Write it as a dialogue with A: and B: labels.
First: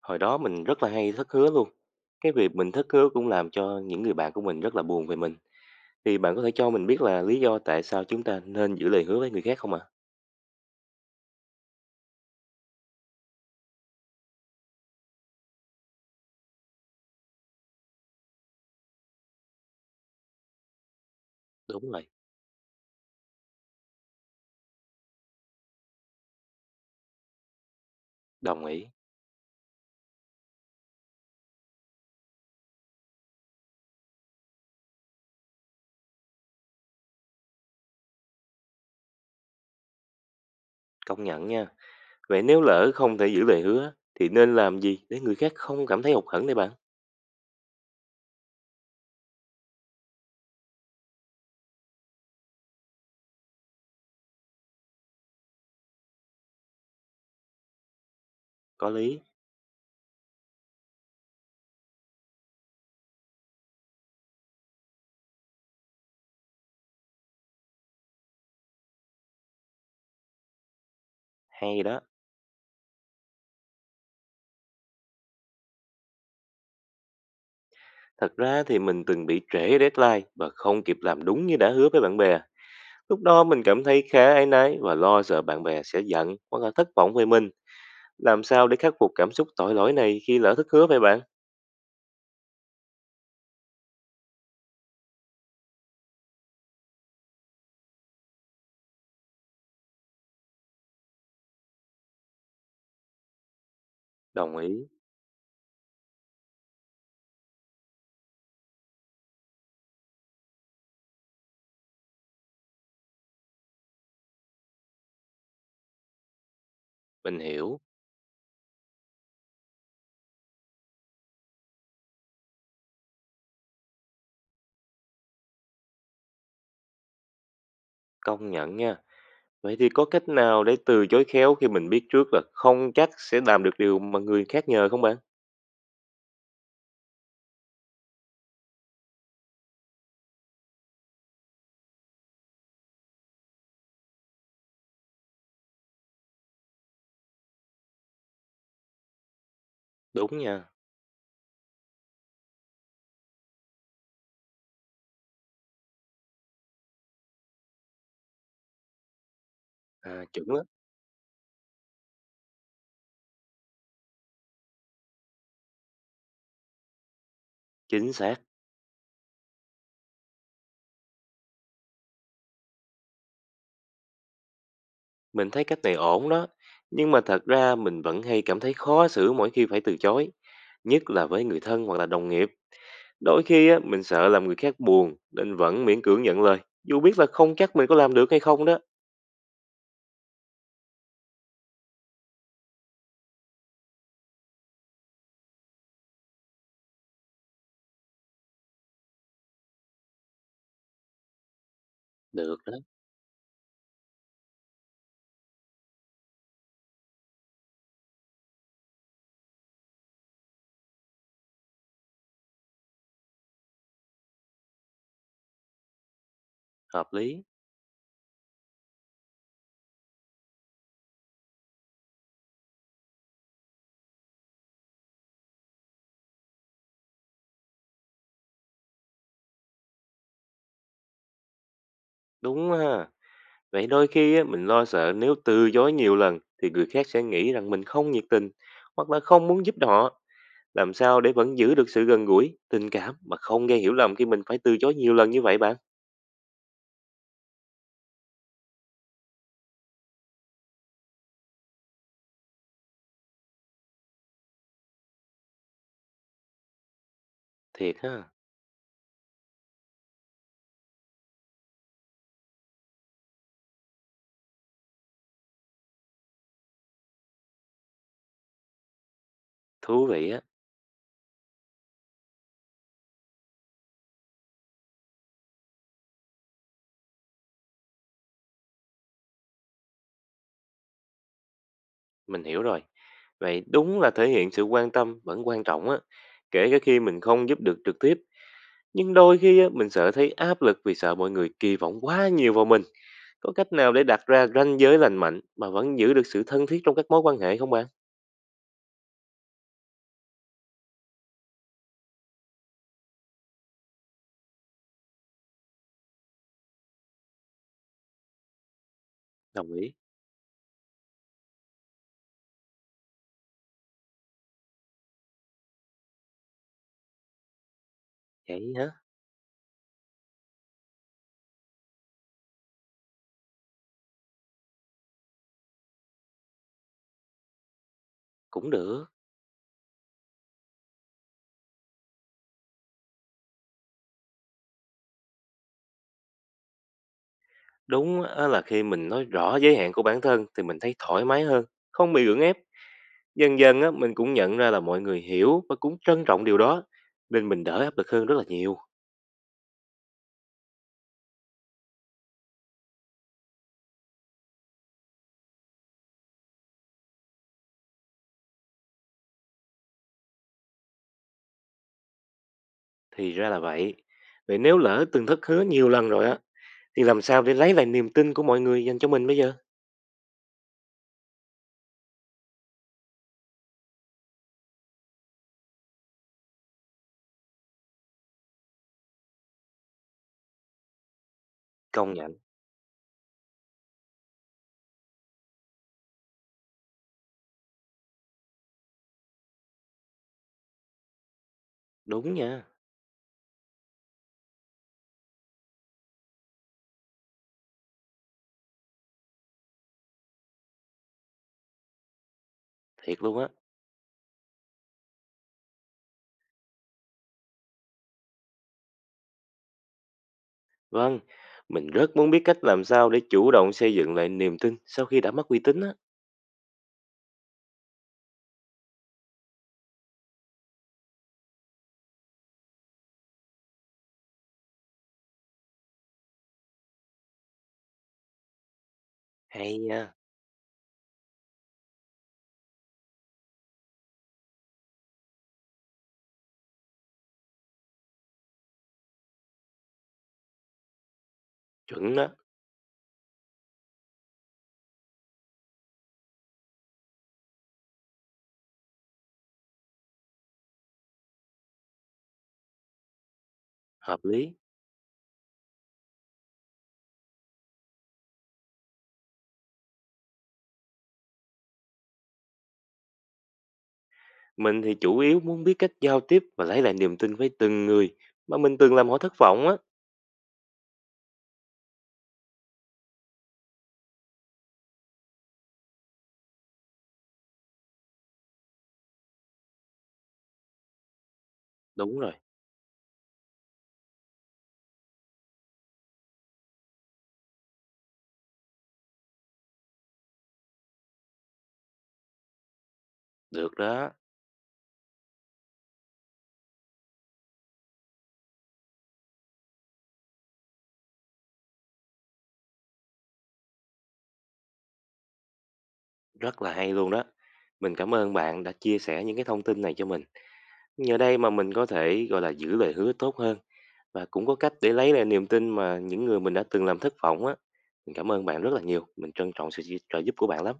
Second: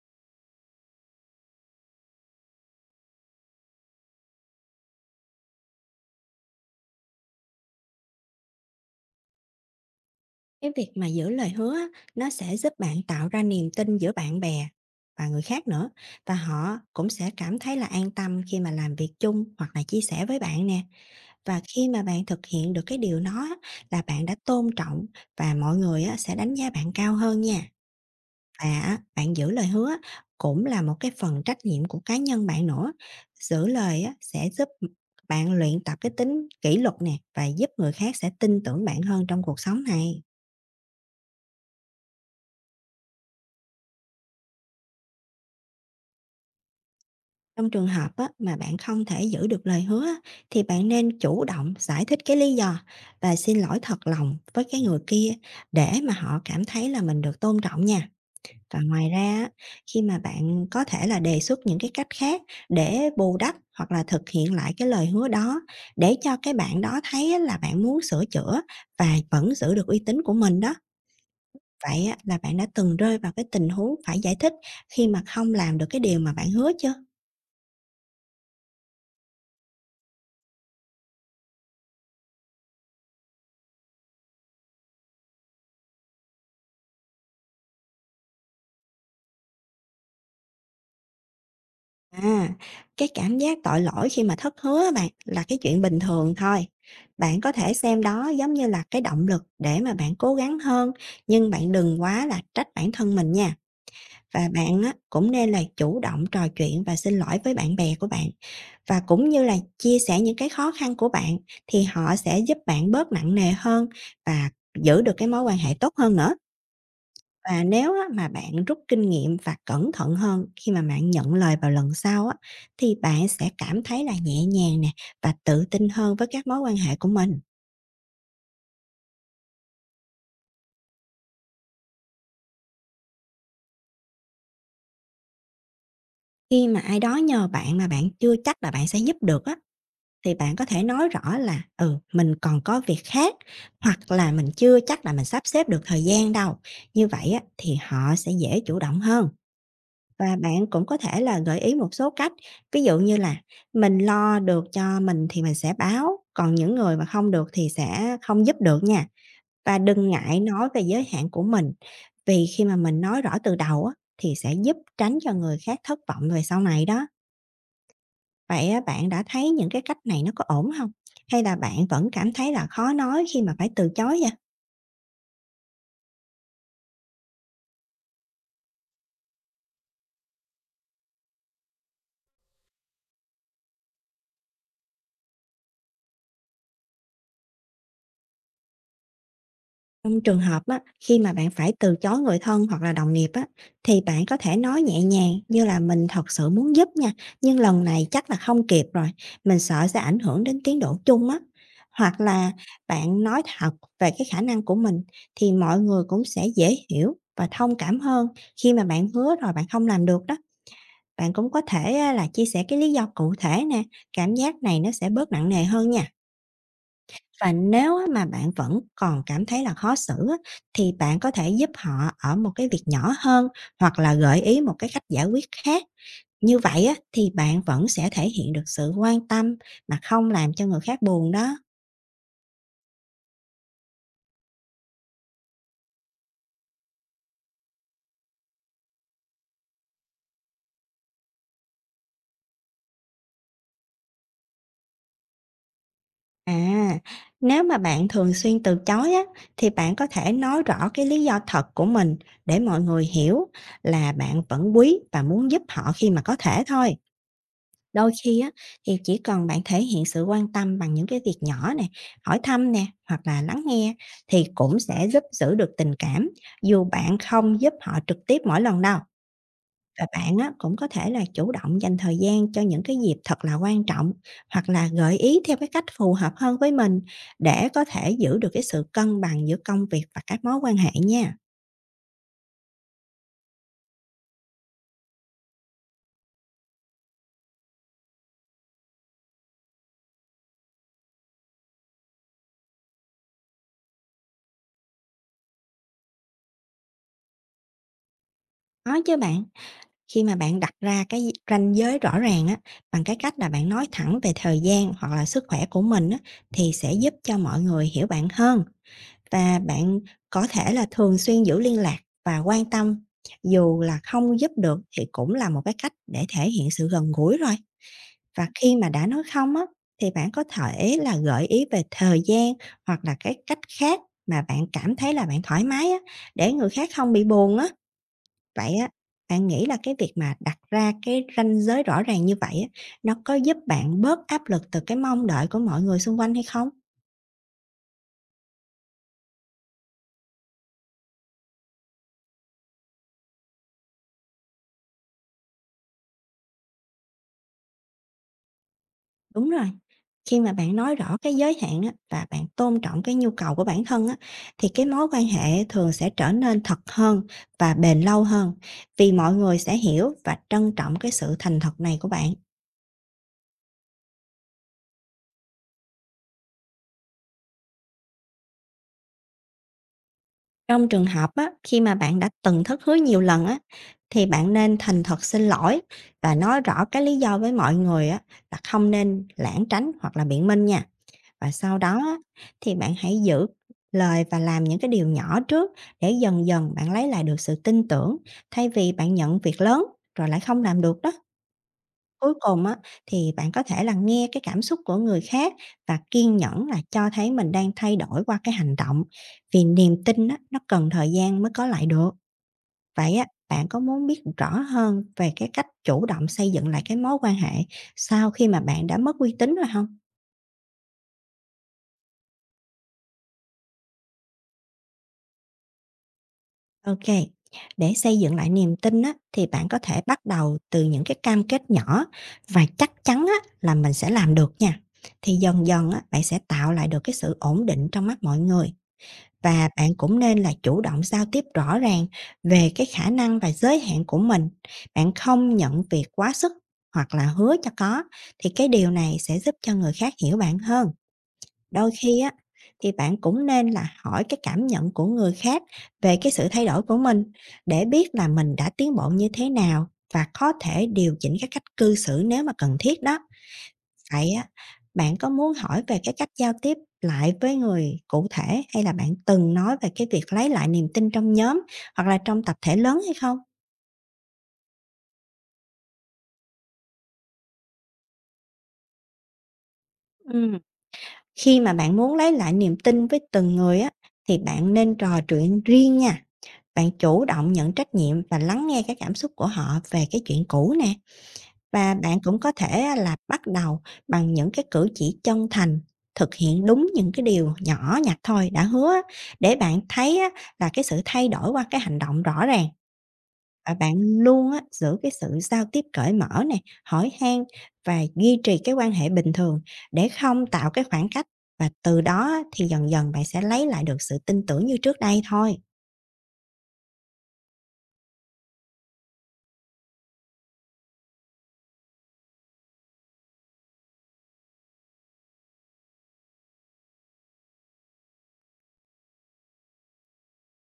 A: Hồi đó mình rất là hay thất hứa luôn. Cái việc mình thất hứa cũng làm cho những người bạn của mình rất là buồn về mình. Thì bạn có thể cho mình biết là lý do tại sao chúng ta nên giữ lời hứa với người khác không ạ?
B: Cái việc mà giữ lời hứa á, nó sẽ giúp bạn tạo ra niềm tin giữa bạn bè và người khác nữa, và họ cũng sẽ cảm thấy là an tâm khi mà làm việc chung hoặc là chia sẻ với bạn nè. Và khi
A: Đúng
B: mà
A: rồi,
B: bạn thực hiện được cái điều đó á, là bạn đã tôn trọng, và mọi người á, sẽ đánh giá bạn cao hơn nha.
A: đồng
B: Và
A: ý,
B: á, bạn giữ lời hứa á, cũng là một cái phần trách nhiệm của cá nhân bạn nữa. Giữ lời á, sẽ giúp bạn luyện tập cái tính kỷ luật nè, và giúp người khác sẽ tin tưởng bạn hơn trong cuộc sống này.
A: công nhận nha. Vậy nếu lỡ không thể giữ lời hứa thì nên làm gì để người khác không cảm thấy hụt hẫng đây bạn?
B: Trong trường hợp á, mà bạn không thể giữ được lời hứa á, thì bạn nên chủ động giải thích cái lý do và xin lỗi thật lòng với cái người kia, để mà họ cảm thấy là mình được tôn trọng nha. Và
A: Có
B: ngoài ra
A: lý,
B: á, khi mà bạn có thể là đề xuất những cái cách khác để bù đắp hoặc là thực hiện lại cái lời hứa đó, để cho cái bạn đó thấy á, là bạn muốn sửa chữa và vẫn giữ được uy tín của mình đó.
A: hay đó.
B: Vậy á, là bạn đã từng rơi vào cái tình huống phải giải thích khi mà không làm được cái điều mà bạn hứa chưa?
A: Thật ra thì mình từng bị trễ deadline và không kịp làm đúng như đã hứa với bạn bè. Lúc đó mình cảm thấy khá áy náy và lo sợ bạn bè sẽ giận hoặc là thất vọng về mình. Làm sao để khắc phục cảm xúc tội lỗi này khi lỡ thất hứa vậy bạn?
B: À, cái cảm giác tội lỗi khi mà thất hứa á bạn, là cái chuyện bình thường thôi. Bạn có thể xem đó giống như là cái động lực để mà bạn cố gắng hơn, nhưng bạn đừng quá là trách bản thân mình nha. Và
A: Đồng
B: bạn
A: ý,
B: á, cũng nên là chủ động trò chuyện và xin lỗi với bạn bè của bạn. Và cũng như là chia sẻ những cái khó khăn của bạn, thì họ sẽ giúp bạn bớt nặng nề hơn và giữ được cái mối quan hệ tốt hơn nữa.
A: mình
B: Và
A: hiểu,
B: nếu á mà bạn rút kinh nghiệm và cẩn thận hơn khi mà bạn nhận lời vào lần sau á, thì bạn sẽ cảm thấy là nhẹ nhàng nè, và tự tin hơn với các mối quan hệ của mình.
A: công nhận nha. Vậy thì có cách nào để từ chối khéo khi mình biết trước là không chắc sẽ làm được điều mà người khác nhờ không bạn?
B: Khi mà ai đó nhờ bạn mà bạn chưa chắc là bạn sẽ giúp được á, thì bạn có thể nói rõ là ừ mình còn có việc khác, hoặc là mình chưa chắc là mình sắp xếp được thời gian đâu. Như vậy á, thì họ sẽ dễ chủ động hơn. Và
A: Đúng
B: bạn
A: nha,
B: cũng có thể là gợi ý một số cách, ví dụ như là mình lo được cho mình thì mình sẽ báo, còn những người mà không được thì sẽ không giúp được nha. Và đừng
A: à,
B: ngại
A: chuẩn á,
B: nói về giới hạn của mình, vì khi mà mình nói rõ từ đầu á, thì sẽ giúp tránh cho người khác thất vọng về sau này đó.
A: chính xác.
B: Vậy á, bạn đã thấy những cái cách này nó có ổn không? Hay là bạn vẫn cảm thấy là khó nói khi mà phải từ chối vậy?
A: Mình thấy cách này ổn đó. Nhưng mà thật ra mình vẫn hay cảm thấy khó xử mỗi khi phải từ chối. Nhất là với người thân hoặc là đồng nghiệp. Đôi khi á, mình sợ làm người khác buồn nên vẫn miễn cưỡng nhận lời. Dù biết là không chắc mình có làm được hay không đó.
B: Trong trường hợp á, khi mà bạn phải từ chối người thân hoặc là đồng nghiệp á, thì bạn có thể nói nhẹ nhàng, như là mình thật sự muốn giúp nha, nhưng lần này chắc là không kịp rồi, mình sợ sẽ ảnh hưởng đến tiến độ chung á. Hoặc là
A: Được đó,
B: bạn nói thật về cái khả năng của mình, thì mọi người cũng sẽ dễ hiểu và thông cảm hơn khi mà bạn hứa rồi bạn không làm được đó. Bạn cũng có thể á, là chia sẻ cái lý do cụ thể nè, cảm giác này nó sẽ bớt nặng nề hơn nha.
A: hợp lý,
B: Và nếu á mà bạn vẫn còn cảm thấy là khó xử á, thì bạn có thể giúp họ ở một cái việc nhỏ hơn, hoặc là gợi ý một cái cách giải quyết khác. Như vậy á, thì bạn vẫn sẽ thể hiện được sự quan tâm mà không làm cho người khác buồn đó.
A: đúng ha. Vậy đôi khi á, mình lo sợ nếu từ chối nhiều lần thì người khác sẽ nghĩ rằng mình không nhiệt tình hoặc là không muốn giúp họ. Làm sao để vẫn giữ được sự gần gũi, tình cảm mà không gây hiểu lầm khi mình phải từ chối nhiều lần như vậy bạn?
B: À, nếu mà bạn thường xuyên từ chối á, thì bạn có thể nói rõ cái lý do thật của mình để mọi người hiểu là bạn vẫn quý và muốn giúp họ khi mà có thể thôi.
A: Thiệt
B: Đôi
A: ha,
B: khi á, thì chỉ cần bạn thể hiện sự quan tâm bằng những cái việc nhỏ nè, hỏi thăm nè, hoặc là lắng nghe, thì cũng sẽ giúp giữ được tình cảm, dù bạn không giúp họ trực tiếp mỗi lần đâu. Và
A: thú vị
B: bạn
A: á,
B: á, cũng có thể là chủ động dành thời gian cho những cái dịp thật là quan trọng, hoặc là gợi ý theo cái cách phù hợp hơn với mình, để có thể giữ được cái sự cân bằng giữa công việc và các mối quan hệ nha.
A: mình hiểu rồi. Vậy đúng là thể hiện sự quan tâm vẫn quan trọng á. Kể cả khi mình không giúp được trực tiếp, nhưng đôi khi á, mình sợ thấy áp lực vì sợ mọi người kỳ vọng quá nhiều vào mình. Có cách nào để đặt ra ranh giới lành mạnh mà vẫn giữ được sự thân thiết trong các mối quan hệ không bạn?
B: Có chứ bạn. Khi mà bạn đặt ra cái ranh giới rõ ràng á, bằng cái cách là bạn nói thẳng về thời gian hoặc là sức khỏe của mình á, thì sẽ giúp cho mọi người hiểu bạn hơn. Và
A: Đồng ý.
B: bạn có thể là thường xuyên giữ liên lạc và quan tâm, dù là không giúp được thì cũng là một cái cách để thể hiện sự gần gũi rồi. Và
A: Vậy
B: khi
A: hả?
B: mà đã nói không á, thì bạn có thể là gợi ý về thời gian, hoặc là cái cách khác mà bạn cảm thấy là bạn thoải mái á, để người khác không bị buồn á.
A: Cũng
B: Vậy á,
A: được.
B: bạn nghĩ là cái việc mà đặt ra cái ranh giới rõ ràng như vậy á, nó có giúp bạn bớt áp lực từ cái mong đợi của mọi người xung quanh hay không?
A: Đúng á là khi mình nói rõ giới hạn của bản thân thì mình thấy thoải mái hơn, không bị gượng ép. Dần dần á, mình cũng nhận ra là mọi người hiểu và cũng trân trọng điều đó, nên mình đỡ áp lực hơn rất là nhiều.
B: Đúng rồi, khi mà bạn nói rõ cái giới hạn á, và bạn tôn trọng cái nhu cầu của bản thân á, thì cái mối quan hệ thường sẽ trở nên thật hơn và bền lâu hơn, vì mọi người sẽ hiểu và trân trọng cái sự thành thật này của bạn.
A: Thì ra là vậy. Vậy nếu lỡ từng thất hứa nhiều lần rồi á, thì làm sao để lấy lại niềm tin của mọi người dành cho mình bây giờ?
B: Trong trường hợp á, khi mà bạn đã từng thất hứa nhiều lần á, thì bạn nên thành thật xin lỗi và nói rõ cái lý do với mọi người á, là không nên lảng tránh hoặc là biện minh nha. Và sau đó
A: Công
B: á,
A: nhận.
B: thì bạn hãy giữ lời và làm những cái điều nhỏ trước, để dần dần bạn lấy lại được sự tin tưởng, thay vì bạn nhận việc lớn rồi lại không làm được đó. Cuối
A: Đúng
B: cùng
A: nha,
B: á, thì bạn có thể là nghe cái cảm xúc của người khác và kiên nhẫn là cho thấy mình đang thay đổi qua cái hành động, vì niềm tin á, nó cần thời gian mới có lại được. Vậy
A: thiệt
B: á,
A: luôn á.
B: bạn có muốn biết rõ hơn về cái cách chủ động xây dựng lại cái mối quan hệ sau khi mà bạn đã mất uy tín rồi không?
A: Vâng, mình rất muốn biết cách làm sao để chủ động xây dựng lại niềm tin sau khi đã mất uy tín á.
B: Ok, để xây dựng lại niềm tin á, thì bạn có thể bắt đầu từ những cái cam kết nhỏ và chắc chắn á, là mình sẽ làm được nha. Thì dần dần á, bạn sẽ tạo lại được cái sự ổn định trong mắt mọi người. Và
A: Hay
B: bạn
A: nha,
B: cũng nên là chủ động giao tiếp rõ ràng về cái khả năng và giới hạn của mình. Bạn không nhận việc quá sức hoặc là hứa cho có, thì cái điều này sẽ giúp cho người khác hiểu bạn hơn. Đôi
A: chuẩn
B: khi
A: đó,
B: á, thì bạn cũng nên là hỏi cái cảm nhận của người khác về cái sự thay đổi của mình, để biết là mình đã tiến bộ như thế nào, và có thể điều chỉnh các cách cư xử nếu mà cần thiết đó.
A: hợp
B: Vậy á,
A: lý.
B: bạn có muốn hỏi về cái cách giao tiếp lại với người cụ thể, hay là bạn từng nói về cái việc lấy lại niềm tin trong nhóm hoặc là trong tập thể lớn hay không?
A: Mình thì chủ yếu muốn biết cách giao tiếp và lấy lại niềm tin với từng người mà mình từng làm họ thất vọng á.
B: Ừm, khi mà bạn muốn lấy lại niềm tin với từng người á, thì bạn nên trò chuyện riêng nha. Bạn chủ động nhận trách nhiệm và lắng nghe cái cảm xúc của họ về cái chuyện cũ nè. Và bạn
A: Đúng rồi,
B: cũng có thể á là bắt đầu bằng những cái cử chỉ chân thành, thực hiện đúng những cái điều nhỏ nhặt thôi đã hứa á, để bạn thấy á là cái sự thay đổi qua cái hành động rõ ràng. Và
A: được
B: bạn
A: đó,
B: luôn á giữ cái sự giao tiếp cởi mở này, hỏi han và duy trì cái quan hệ bình thường, để không tạo cái khoảng cách, và từ đó á thì dần dần bạn sẽ lấy lại được sự tin tưởng như trước đây thôi.
A: rất là hay luôn đó. Mình cảm ơn bạn đã chia sẻ những cái thông tin này cho mình. Nhờ đây mà mình có thể gọi là giữ lời hứa tốt hơn và cũng có cách để lấy lại niềm tin mà những người mình đã từng làm thất vọng á. Mình cảm ơn bạn rất là nhiều. Mình trân trọng sự trợ giúp của bạn lắm.